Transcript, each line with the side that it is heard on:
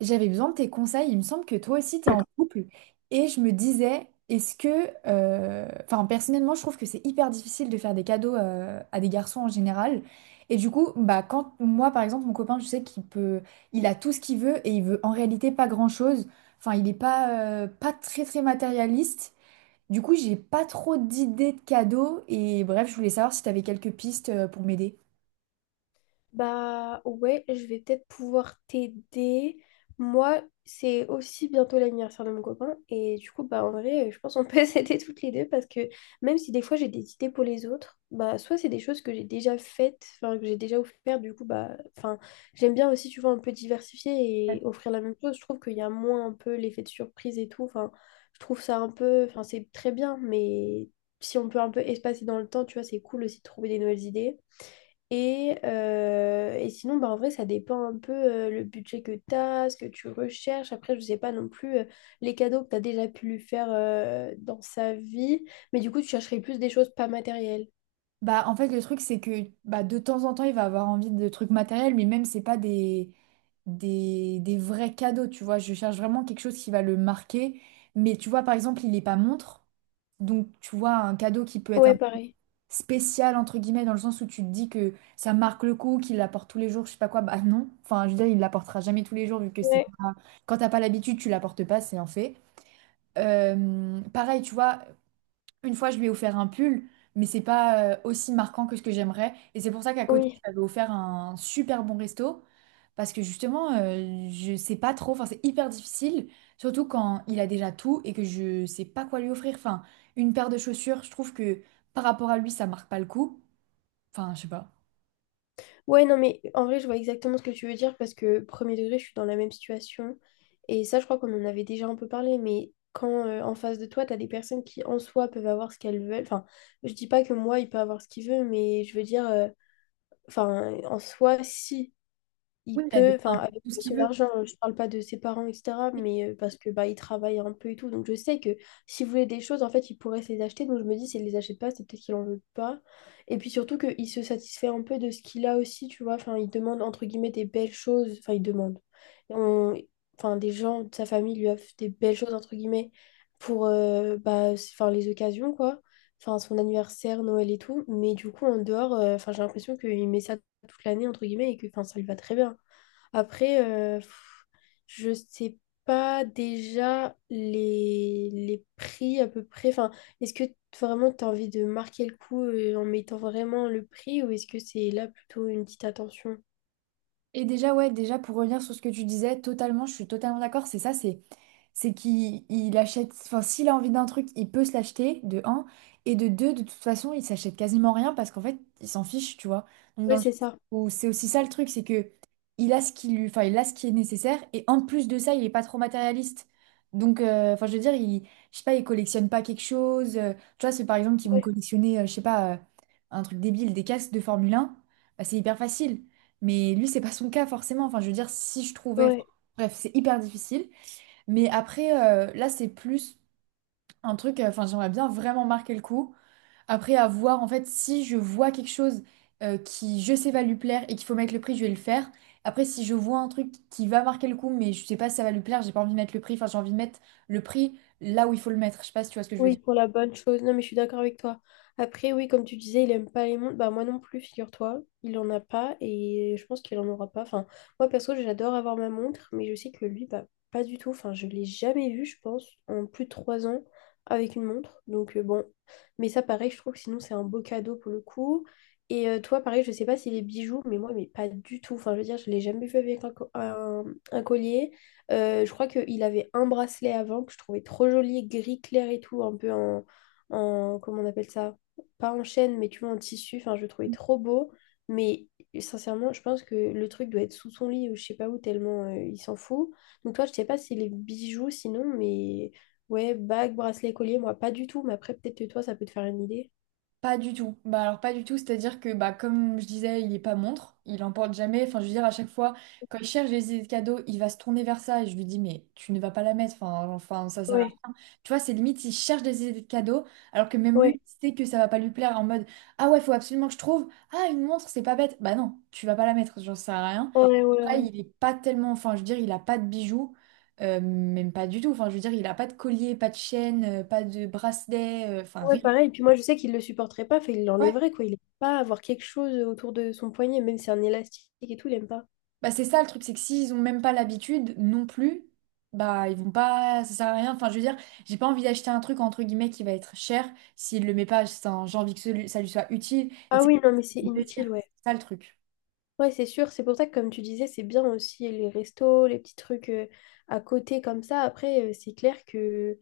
right: J'avais besoin de tes conseils. Il me semble que toi aussi, tu es en couple. Et je me disais, Enfin, personnellement, je trouve que c'est hyper difficile de faire des cadeaux à des garçons en général. Et du coup, bah, quand moi, par exemple, mon copain, je sais qu'il peut... Il a tout ce qu'il veut et il veut en réalité pas grand-chose. Enfin, il n'est pas, pas très, très matérialiste. Du coup, j'ai pas trop d'idées de cadeaux. Et bref, je voulais savoir si tu avais quelques pistes pour m'aider.
left: Bah ouais, je vais peut-être pouvoir t'aider. Moi, c'est aussi bientôt l'anniversaire de mon copain. Et du coup, bah en vrai, je pense qu'on peut s'aider toutes les deux parce que même si des fois j'ai des idées pour les autres, bah soit c'est des choses que j'ai déjà faites, enfin que j'ai déjà offert, du coup, bah, enfin, j'aime bien aussi, tu vois, un peu diversifier et offrir la même chose. Je trouve qu'il y a moins un peu l'effet de surprise et tout. Enfin, je trouve ça un peu, enfin, c'est très bien, mais si on peut un peu espacer dans le temps, tu vois, c'est cool aussi de trouver des nouvelles idées. Et sinon, bah, en vrai, ça dépend un peu le budget que tu as, ce que tu recherches. Après, je sais pas non plus les cadeaux que tu as déjà pu lui faire dans sa vie. Mais du coup, tu chercherais plus des choses pas matérielles.
right: Bah, en fait, le truc, c'est que bah, de temps en temps, il va avoir envie de trucs matériels, mais même, c'est pas des vrais cadeaux, tu vois. Je cherche vraiment quelque chose qui va le marquer. Mais tu vois, par exemple, il n'est pas montre. Donc, tu vois, un cadeau qui peut être un
left: Ouais, pareil.
right: spécial, entre guillemets, dans le sens où tu te dis que ça marque le coup, qu'il l'apporte tous les jours, je sais pas quoi. Bah non. Enfin, je veux dire, il l'apportera jamais tous les jours, vu que c'est
left: Ouais,
right: pas... Quand t'as pas l'habitude, tu l'apportes pas, c'est un fait. Pareil, tu vois, une fois, je lui ai offert un pull, mais c'est pas aussi marquant que ce que j'aimerais. Et c'est pour ça qu'à côté, je
left: oui.
right: lui avais offert un super bon resto. Parce que justement, je sais pas trop, enfin, c'est hyper difficile, surtout quand il a déjà tout et que je sais pas quoi lui offrir. Enfin, une paire de chaussures, je trouve que par rapport à lui, ça marque pas le coup. Enfin, je sais pas.
left: Ouais, non, mais en vrai, je vois exactement ce que tu veux dire parce que premier degré, je suis dans la même situation. Et ça, je crois qu'on en avait déjà un peu parlé. Mais quand en face de toi, tu as des personnes qui, en soi, peuvent avoir ce qu'elles veulent. Enfin, je dis pas que moi, il peut avoir ce qu'il veut, mais je veux dire. Enfin, en soi, si, il
right: Oui, il a
left: peut,
right: déjà
left: enfin,
right: un peu
left: avec
right: tout ce qu'il
left: son
right: veut.
left: argent, je parle pas de ses parents, etc., mais parce que bah, il travaille un peu et tout. Donc, je sais que s'il voulait des choses, en fait, il pourrait se les acheter. Donc, je me dis, s'il les achète pas, c'est peut-être qu'il en veut pas. Et puis surtout qu'il se satisfait un peu de ce qu'il a aussi, tu vois. Enfin, il demande, entre guillemets, des belles choses. Enfin, il demande. On- Enfin, des gens de sa famille lui offrent des belles choses, entre guillemets, pour bah, enfin, les occasions, quoi enfin son anniversaire, Noël et tout, mais du coup en dehors, enfin j'ai l'impression qu'il met ça toute l'année, entre guillemets, et que enfin, ça lui va très bien. Après, je sais pas déjà les prix à peu près. Enfin, est-ce que vraiment tu as envie de marquer le coup en mettant vraiment le prix ou est-ce que c'est là plutôt une petite attention?
right: Et déjà, ouais, déjà pour revenir sur ce que tu disais, totalement, je suis totalement d'accord, c'est ça, c'est qu'il achète, enfin s'il a envie d'un truc, il peut se l'acheter, de un, et de deux, de toute façon, il s'achète quasiment rien parce qu'en fait, il s'en fiche, tu vois. Donc dans
left: Ouais,
right: le sens
left: c'est ça.
right: où c'est aussi ça le truc, c'est que il a ce qui lui, enfin il a ce qui est nécessaire, et en plus de ça, il est pas trop matérialiste. Donc, enfin je veux dire, je sais pas, il collectionne pas quelque chose, tu vois, c'est par exemple qu'ils vont
left: Ouais,
right: collectionner, je sais pas, un truc débile, des casques de Formule un, bah, c'est hyper facile. Mais lui, c'est pas son cas forcément. Enfin, je veux dire, si je trouvais. Enfin,
left: ouais.
right: bref, c'est hyper difficile. Mais après, là, c'est plus un truc. Enfin, j'aimerais bien vraiment marquer le coup. Après, à voir, en fait, si je vois quelque chose qui, je sais, va lui plaire et qu'il faut mettre le prix, je vais le faire. Après, si je vois un truc qui va marquer le coup, mais je sais pas si ça va lui plaire, j'ai pas envie de mettre le prix. Enfin, j'ai envie de mettre le prix là où il faut le mettre. Je sais pas si tu vois ce que je veux
left: Oui,
right: dire.
left: pour la bonne chose. Non, mais je suis d'accord avec toi. Après, oui, comme tu disais, il aime pas les montres. Bah, moi non plus, figure-toi. Il en a pas et je pense qu'il en aura pas. Enfin, moi perso, j'adore avoir ma montre, mais je sais que lui, bah, pas du tout. Enfin, je l'ai jamais vu, je pense, en plus de 3 ans avec une montre. Donc, bon. Mais ça, pareil, je trouve que sinon, c'est un beau cadeau pour le coup. Et toi, pareil, je sais pas si les bijoux, mais moi, mais pas du tout. Enfin, je veux dire, je l'ai jamais vu avec un, co- un collier. Je crois qu'il avait un bracelet avant que je trouvais trop joli, gris clair et tout, un peu en, comment on appelle ça? Pas en chaîne, mais tu vois, en tissu. Enfin, je le trouvais trop beau. Mais sincèrement, je pense que le truc doit être sous son lit ou je sais pas où, tellement il s'en fout. Donc toi, je sais pas si les bijoux sinon, mais ouais, bague, bracelet, collier, moi pas du tout. Mais après, peut-être que toi, ça peut te faire une idée.
right: Pas du tout. Bah alors pas du tout, c'est-à-dire que bah comme je disais, il est pas montre, il en porte jamais. Enfin, je veux dire à chaque fois quand il cherche des idées de cadeaux, il va se tourner vers ça et je lui dis mais tu ne vas pas la mettre. Enfin, ça sert à...
left: Ouais,
right: Tu vois, c'est limite il cherche des idées de cadeaux alors que même
left: ouais,
right: lui il sait que ça va pas lui plaire en mode ah ouais, faut absolument que je trouve ah une montre, c'est pas bête. Bah non, tu vas pas la mettre, j'en sers à rien.
left: ouais, ouais,
right: Pareil,
left: ouais.
right: il est pas tellement enfin je veux dire, il a pas de bijoux. Même pas du tout. Enfin, je veux dire, il a pas de collier, pas de chaîne, pas de bracelet, enfin
left: Ouais,
right: rien.
left: pareil. Et puis moi, je sais qu'il le supporterait pas, fait, il
right: Ouais.
left: l'enlèverait, quoi. Il aime pas avoir quelque chose autour de son poignet, même si c'est un élastique et tout, il aime pas.
right: Bah c'est ça le truc, c'est que s'ils ont même pas l'habitude non plus, bah ils vont pas, ça sert à rien. Enfin je veux dire, j'ai pas envie d'acheter un truc entre guillemets qui va être cher s'il le met pas, enfin, j'ai envie que ça lui soit utile et que
left: Ah
right: ça
left: oui, non, mais c'est
right: lui fasse plaisir.
left: inutile, ouais.
right: C'est ça le truc.
left: Ouais, c'est sûr. C'est pour ça que, comme tu disais, c'est bien aussi les restos, les petits trucs à côté comme ça. Après, c'est clair que...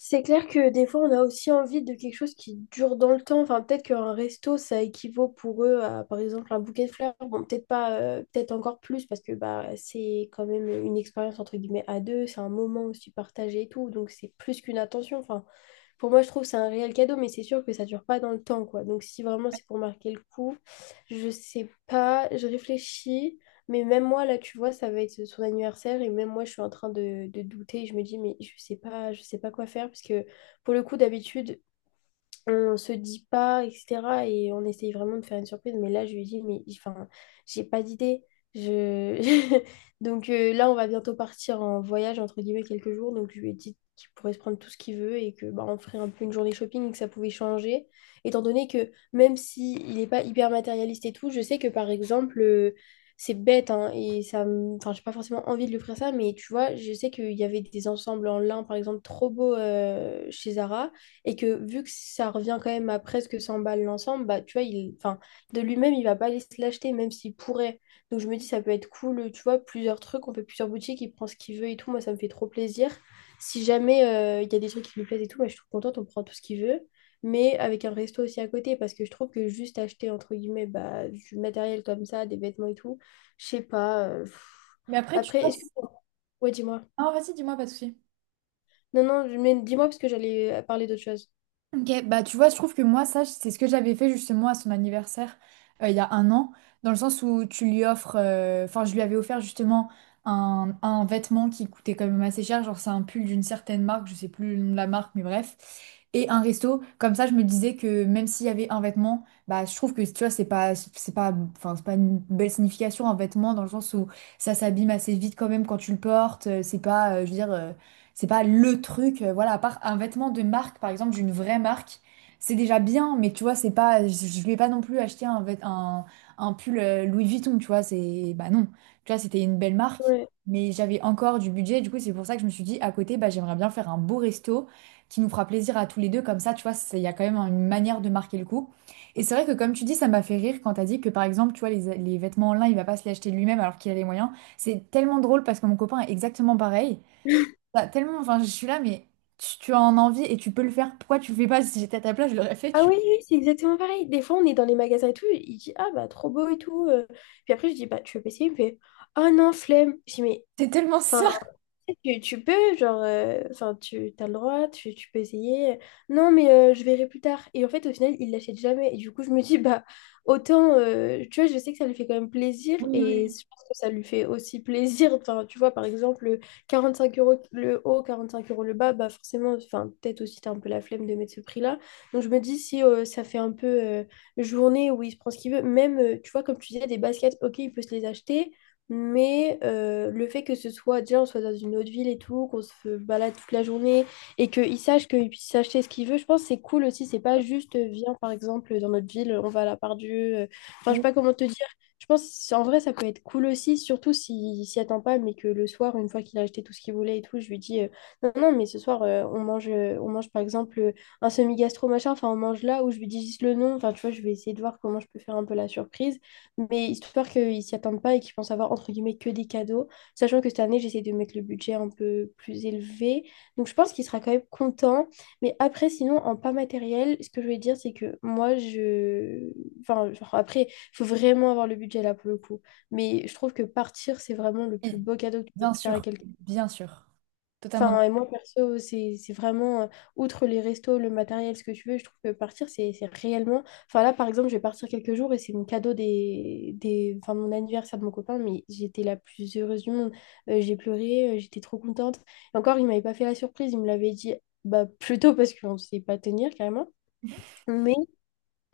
left: C'est clair que des fois, on a aussi envie de quelque chose qui dure dans le temps. Enfin, peut-être qu'un resto, ça équivaut pour eux à, par exemple, un bouquet de fleurs. Bon, peut-être pas, peut-être encore plus, parce que bah, c'est quand même une expérience, entre guillemets, à deux. C'est un moment aussi partagé et tout. Donc, c'est plus qu'une attention. Enfin, pour moi, je trouve que c'est un réel cadeau, mais c'est sûr que ça dure pas dans le temps, quoi. Donc, si vraiment c'est pour marquer le coup, je sais pas, je réfléchis, mais même moi, là, tu vois, ça va être son anniversaire, et même moi, je suis en train de douter, je me dis, mais je sais pas quoi faire, parce que pour le coup, d'habitude, on se dit pas, etc. Et on essaye vraiment de faire une surprise. Mais là, je lui dis, mais enfin, j'ai pas d'idée. Je... Donc là, on va bientôt partir en voyage, entre guillemets, quelques jours. Donc je lui ai dit qu'il pourrait se prendre tout ce qu'il veut et que bah, on ferait un peu une journée shopping, et que ça pouvait changer. Étant donné que même s'il n'est pas hyper matérialiste et tout, je sais que par exemple, c'est bête, hein, et ça me... enfin, j'ai pas forcément envie de lui offrir ça, mais tu vois, je sais qu'il y avait des ensembles en lin, par exemple, trop beaux chez Zara et que vu que ça revient quand même à presque 100 balles l'ensemble, bah, tu vois, il, enfin, de lui-même, il va pas aller se l'acheter, même s'il pourrait. Donc je me dis, ça peut être cool, tu vois, plusieurs trucs, on fait plusieurs boutiques, il prend ce qu'il veut et tout, moi, ça me fait trop plaisir. Si jamais il y a des trucs qui lui plaisent et tout, moi, je suis trop contente, on prend tout ce qu'il veut, mais avec un resto aussi à côté, parce que je trouve que juste acheter, entre guillemets, bah, du matériel comme ça, des vêtements et tout, je sais pas. Pff.
right: Mais après tu
left: Après, est-ce que...
right: passes.
left: Ouais, dis-moi.
right: Ah vas-y, dis-moi pas de souci.
left: Non, non, mais dis-moi parce que j'allais parler d'autre chose.
right: Ok, bah tu vois, je trouve que moi, ça, c'est ce que j'avais fait justement à son anniversaire il y a un an, dans le sens où tu lui offres, enfin, je lui avais offert justement un vêtement qui coûtait quand même assez cher, genre c'est un pull d'une certaine marque, je sais plus le nom de la marque, mais bref, et un resto. Comme ça, je me disais que même s'il y avait un vêtement, bah je trouve que tu vois, c'est pas, enfin, c'est pas une belle signification un vêtement, dans le sens où ça s'abîme assez vite quand même quand tu le portes, c'est pas, je veux dire. C'est pas le truc, voilà, à part un vêtement de marque, par exemple, d'une vraie marque, c'est déjà bien, mais tu vois, c'est pas, je vais pas non plus acheter un pull Louis Vuitton, tu vois, c'est, bah non, tu vois, c'était une belle marque,
left: Ouais.
right: mais j'avais encore du budget, du coup, c'est pour ça que je me suis dit, à côté, bah, j'aimerais bien faire un beau resto qui nous fera plaisir à tous les deux, comme ça, tu vois, il y a quand même une manière de marquer le coup. Et c'est vrai que, comme tu dis, ça m'a fait rire quand t'as dit que, par exemple, tu vois, les vêtements en lin, il va pas se les acheter lui-même alors qu'il a les moyens. C'est tellement drôle parce que mon copain est exactement pareil. Bah, tellement, enfin, je suis là, mais tu en as envie et tu peux le faire. Pourquoi tu le fais pas? Si j'étais à ta place, je l'aurais fait.
left: Ah
right: Tu...
left: oui, oui, c'est exactement pareil. Des fois, on est dans les magasins et tout, il dit «Ah bah trop beau et tout». Puis après, je dis «Bah tu veux essayer?» Il me fait «Ah non, flemme». Je dis «Mais,
right: C'est tellement
left: enfin,
right: ça.
left: tu peux, genre, enfin, tu as le droit, tu peux essayer. Non, mais je verrai plus tard. Et en fait, au final, il l'achète jamais. Et du coup, je me dis, bah, autant, tu vois, je sais que ça lui fait quand même plaisir
right: Oui,
left: et
right: oui,
left: je pense que ça lui fait aussi plaisir. Enfin, tu vois, par exemple, 45 euros le haut, 45 euros le bas, bah, forcément, enfin, peut-être aussi, t'as un peu la flemme de mettre ce prix-là. Donc, je me dis, si ça fait un peu journée où il se prend ce qu'il veut, même, tu vois, comme tu disais, des baskets, ok, il peut se les acheter. Mais le fait que ce soit, déjà, on soit dans une autre ville et tout, qu'on se balade toute la journée et qu'il sache qu'il puisse acheter ce qu'il veut, je pense que c'est cool aussi. C'est pas juste, viens, par exemple, dans notre ville, on va à la Part Dieu. Enfin, je sais pas comment te dire. Je pense, c'est- en vrai, ça peut être cool aussi, surtout s'il s'y attend pas, mais que le soir, une fois qu'il a acheté tout ce qu'il voulait et tout, je lui dis, non, non, mais ce soir, on mange, par exemple, un semi-gastro, machin. Enfin, on mange là où je lui dis juste le nom. Enfin, tu vois, je vais essayer de voir comment je peux faire un peu la surprise mais histoire qu'ils s'y attendent pas et qu'ils pensent avoir entre guillemets que des cadeaux, sachant que cette année j'essaie de mettre le budget un peu plus élevé, donc je pense qu'il sera quand même content, mais après sinon en pas matériel, ce que je voulais dire c'est que moi je, enfin genre, après il faut vraiment avoir le budget là pour le coup, mais je trouve que partir c'est vraiment le
right: oui.
left: plus beau cadeau que tu peux
right: Bien
left: faire à
right: sûr,
left: quelqu'un.
right: bien sûr. Totalement
left: Enfin,
right: d'accord.
left: et moi, perso, c'est vraiment, outre les restos, le matériel, ce que tu veux, je trouve que partir, c'est réellement... Enfin, là, par exemple, je vais partir quelques jours et c'est mon cadeau Enfin, mon anniversaire de mon copain, mais j'étais la plus heureuse du monde. J'ai pleuré, j'étais trop contente. Et encore, il m'avait pas fait la surprise, il me l'avait dit bah, plutôt parce qu'on ne sait pas tenir, carrément.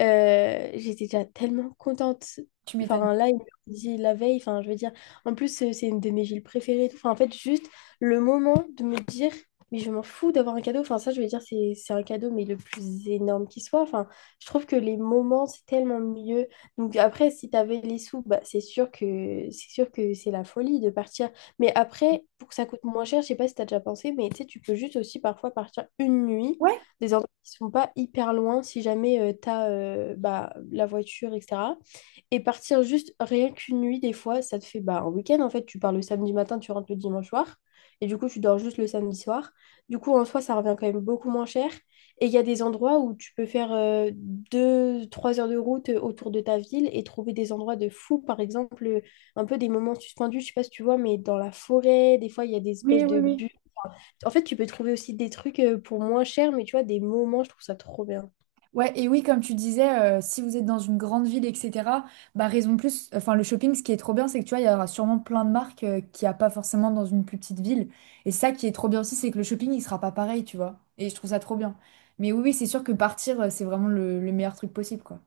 left: J'étais déjà tellement contente.
right: Tu m'étonnes.
left: Enfin, là, il me dit la veille, enfin, je veux dire, en plus, c'est une de mes villes préférées. Et tout. Enfin, en fait, juste le moment de me dire, mais je m'en fous d'avoir un cadeau. Enfin, ça, je veux dire, c'est un cadeau, mais le plus énorme qui soit. Enfin, je trouve que les moments, c'est tellement mieux. Donc, après, si t'avais les sous, bah, c'est sûr que c'est sûr que c'est la folie de partir. Mais après, pour que ça coûte moins cher, je sais pas si t'as déjà pensé, mais tu sais, tu peux juste aussi parfois partir une nuit
right: Ouais,
left: des endroits qui sont pas hyper loin si jamais tu as bah, la voiture, etc. Et partir juste rien qu'une nuit, des fois, ça te fait bah, un week-end en fait. Tu pars le samedi matin, tu rentres le dimanche soir. Et du coup, tu dors juste le samedi soir. Du coup, en soi, ça revient quand même beaucoup moins cher. Et il y a des endroits où tu peux faire 2, 3 heures de route autour de ta ville et trouver des endroits de fou. Par exemple, un peu des moments suspendus, je sais pas si tu vois, mais dans la forêt, des fois, il y a des
right: oui,
left: espèces
right: oui,
left: de
right: oui.
left: en fait, tu peux trouver aussi des trucs pour moins cher, mais tu vois, des moments, je trouve ça trop bien.
right: Ouais, et oui, comme tu disais, si vous êtes dans une grande ville, etc., bah raison de plus, enfin le shopping, ce qui est trop bien, c'est que tu vois, il y aura sûrement plein de marques qu'il n'y a pas forcément dans une plus petite ville. Et ça qui est trop bien aussi, c'est que le shopping, il sera pas pareil, tu vois. Et je trouve ça trop bien. Mais oui, oui, c'est sûr que partir, c'est vraiment le meilleur truc possible, quoi.